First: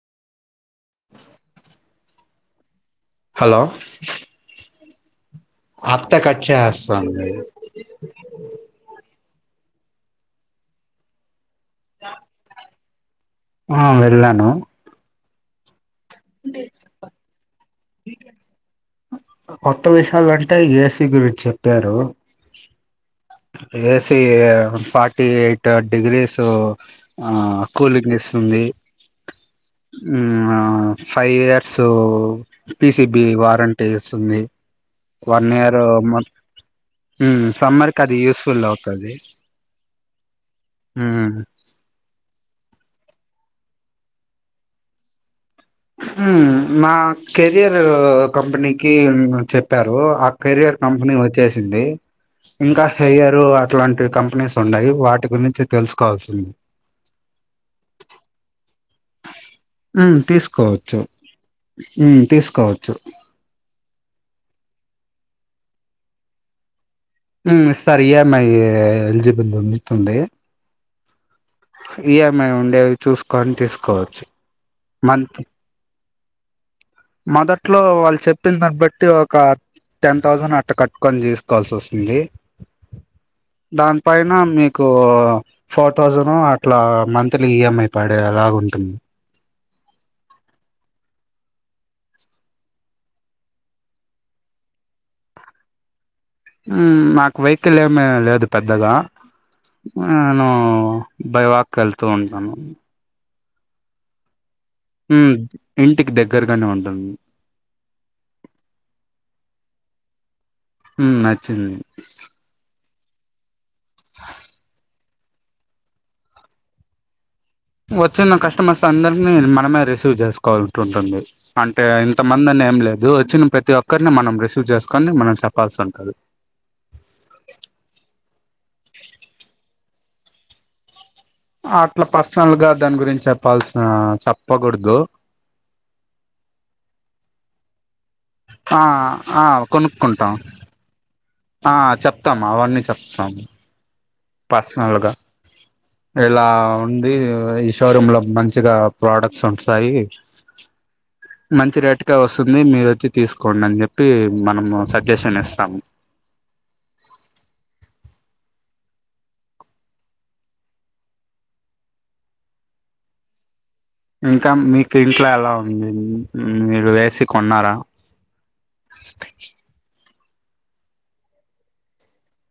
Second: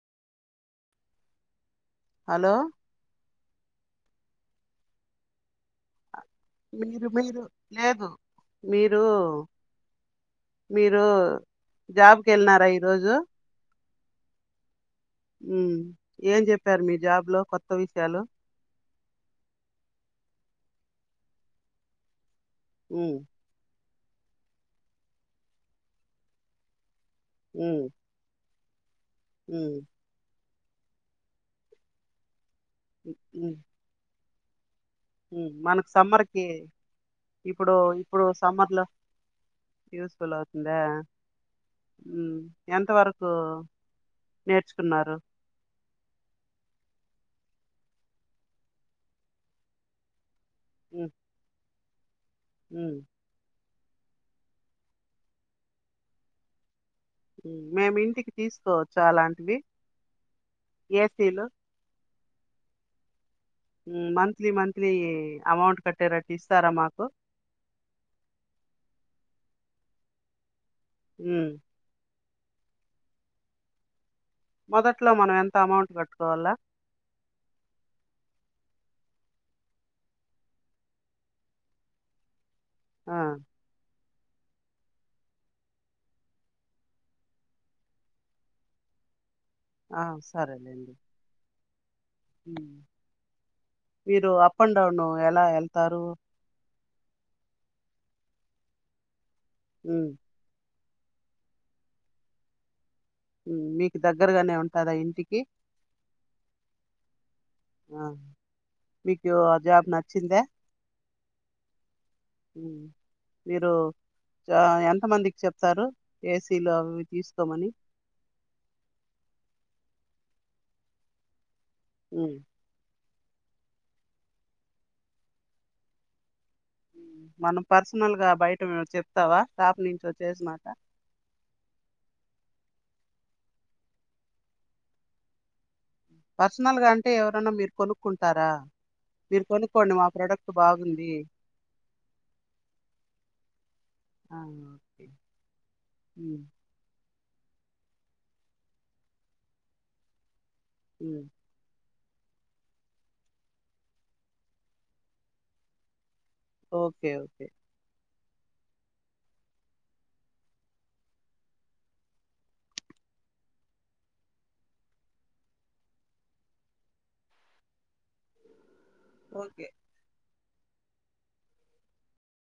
Hello hello అల్ [unintelligible] లేదు మీరు మీరు జాబ్ కి ఎళ్నారా ఈరోజు ఆ వెళ్ళాను ఉమ్ ఏం చెప్పారు మీ జాబ్ లో కొత్త విషయాలు కొత్త విషయాలు అంటే ఏసీ గురించి చెప్పారు ఉమ్, ఏసీ ఫార్టీ ఎయిట్ డిగ్రీసు ఆ ఉమ్, కూల్ంగ్ ఇస్తుంది ఉమ్ మ్ ఆ ఫైవ్ ఇయర్స్ పిసిబి ఉమ్, వారంటీ ఇస్తుంది వన్ ఇయర్ మనకు మొ సమ్మర్కి మ్ ఇప్పుడు సమ్మర్ కి అది ఇప్పుడు యూస్ఫుల్ సమ్మర్లో అవుతది యూస్ ఫుల్ అవుతుందా మ్ ఎంతవరకు నేర్చుకున్నారు నా కెరియర్ కంపెనీకి చెప్పారు కెరియర్ ఉమ్, కంపెనీ వచ్చేసింది ఇంకా ఉమ్, హెరియరు అట్లాంటి కంపెనీస్ ఉన్నాయి వాటి గురించి తెలుసుకోవాల్సింది మేమింటికి తీసుకపోత ఉ తీసుకోవచ్చు ఏసీలు ఉ తీసుకోవచ్చు మంత్లీ మంత్లీ అమౌంట్ కట్టేరట్టు ఇస్తారా మాకు ఇస్తార్ ఈఎంఐ ఎలిజిబుల్టీ ఉన్నట్టు ఉంది ఉమ్ మేము ఉండేవి చూసుకొని తీసుకోవచ్చు మొదట్లో మనం మంత్ ఎంత అమౌంట్ కట్టుకోవాలా మొదట్లో వాళ్ళు చెప్పిన దాన్ని బట్టి ఒక టెన్ థౌసండ్ అట్ట కట్టుకొని తీసుకోవాల్సి వస్తుంది ఆ దాని పైన మీకు ఫోర్ థౌజండ్ అట్లా మంత్లీ ఈఎంఐ పడే అలాగు ఉంటుంది ఆ సరేలేండి మీరు అప్ అండ్ డౌన్ ఎలా వెళ్తారు నాకు వెహికల్ ఏమీ లేదు పెద్దగా ఉమ్, నేను భైవాక్ వెళ్తూ ఉంటాను ఉమ్, మీకు దగ్గరగానే ఉంటుందా ఉమ్ ఇంటికి ఇంటికి దగ్గరగానే ఉంటుంది ఆ మీకు ఆ జాబ్ నచ్చిందా ఉమ్ నచ్చింది ఉమ్, మీరు చ ఎంతమందికి చెప్తారు ఏసీలు అవి తీసుకు వచ్చిన కస్టమర్స్ అందరినీ మనమే రిసీవ్ చేసుకోవాలంటుంటుంది అంటే ఇంత ఉమ్. మందిని ఏం లేదు వచ్చిన ప్రతి ఒక్కరిని మనం రిసీవ్ చేసుకొని మనం చెప్పాల్సి ఉంటది మనం పర్సనల్ గా బయట మేము చెప్తావా స్టాప్ నుంచి వచ్చేసినక అట్లా పర్సనల్ గా దాని గురించి చెప్పాల్సిన చెప్పకూడదు పర్సనల్ గా అంటే ఎవరన్నా మీరు కొను కుంటారా ఆ మీరు ఆ కొనుక్కోండి మా కొనుక్కుంటాం ప్రోడక్ట్ బాగుంది ఆ చెప్తాము అవన్నీ చెప్తాము ఆ, ఓకే పర్సనల్గా ఉమ్, ఇలా ఉంది ఈ షోరూమ్ లో మంచిగా ప్రోడక్ట్స్ ఉంటాయి ఉమ్, మంచి రేట్ వస్తుంది మీరు వచ్చి తీసుకోండి అని చెప్పి మనము సజెషన్ ఇస్తాము ఓకే ఓకే ఇంకా మీకు ఇంట్లో ఎలా ఉంది మీరు ఏ సి కొన్నారా ఓకే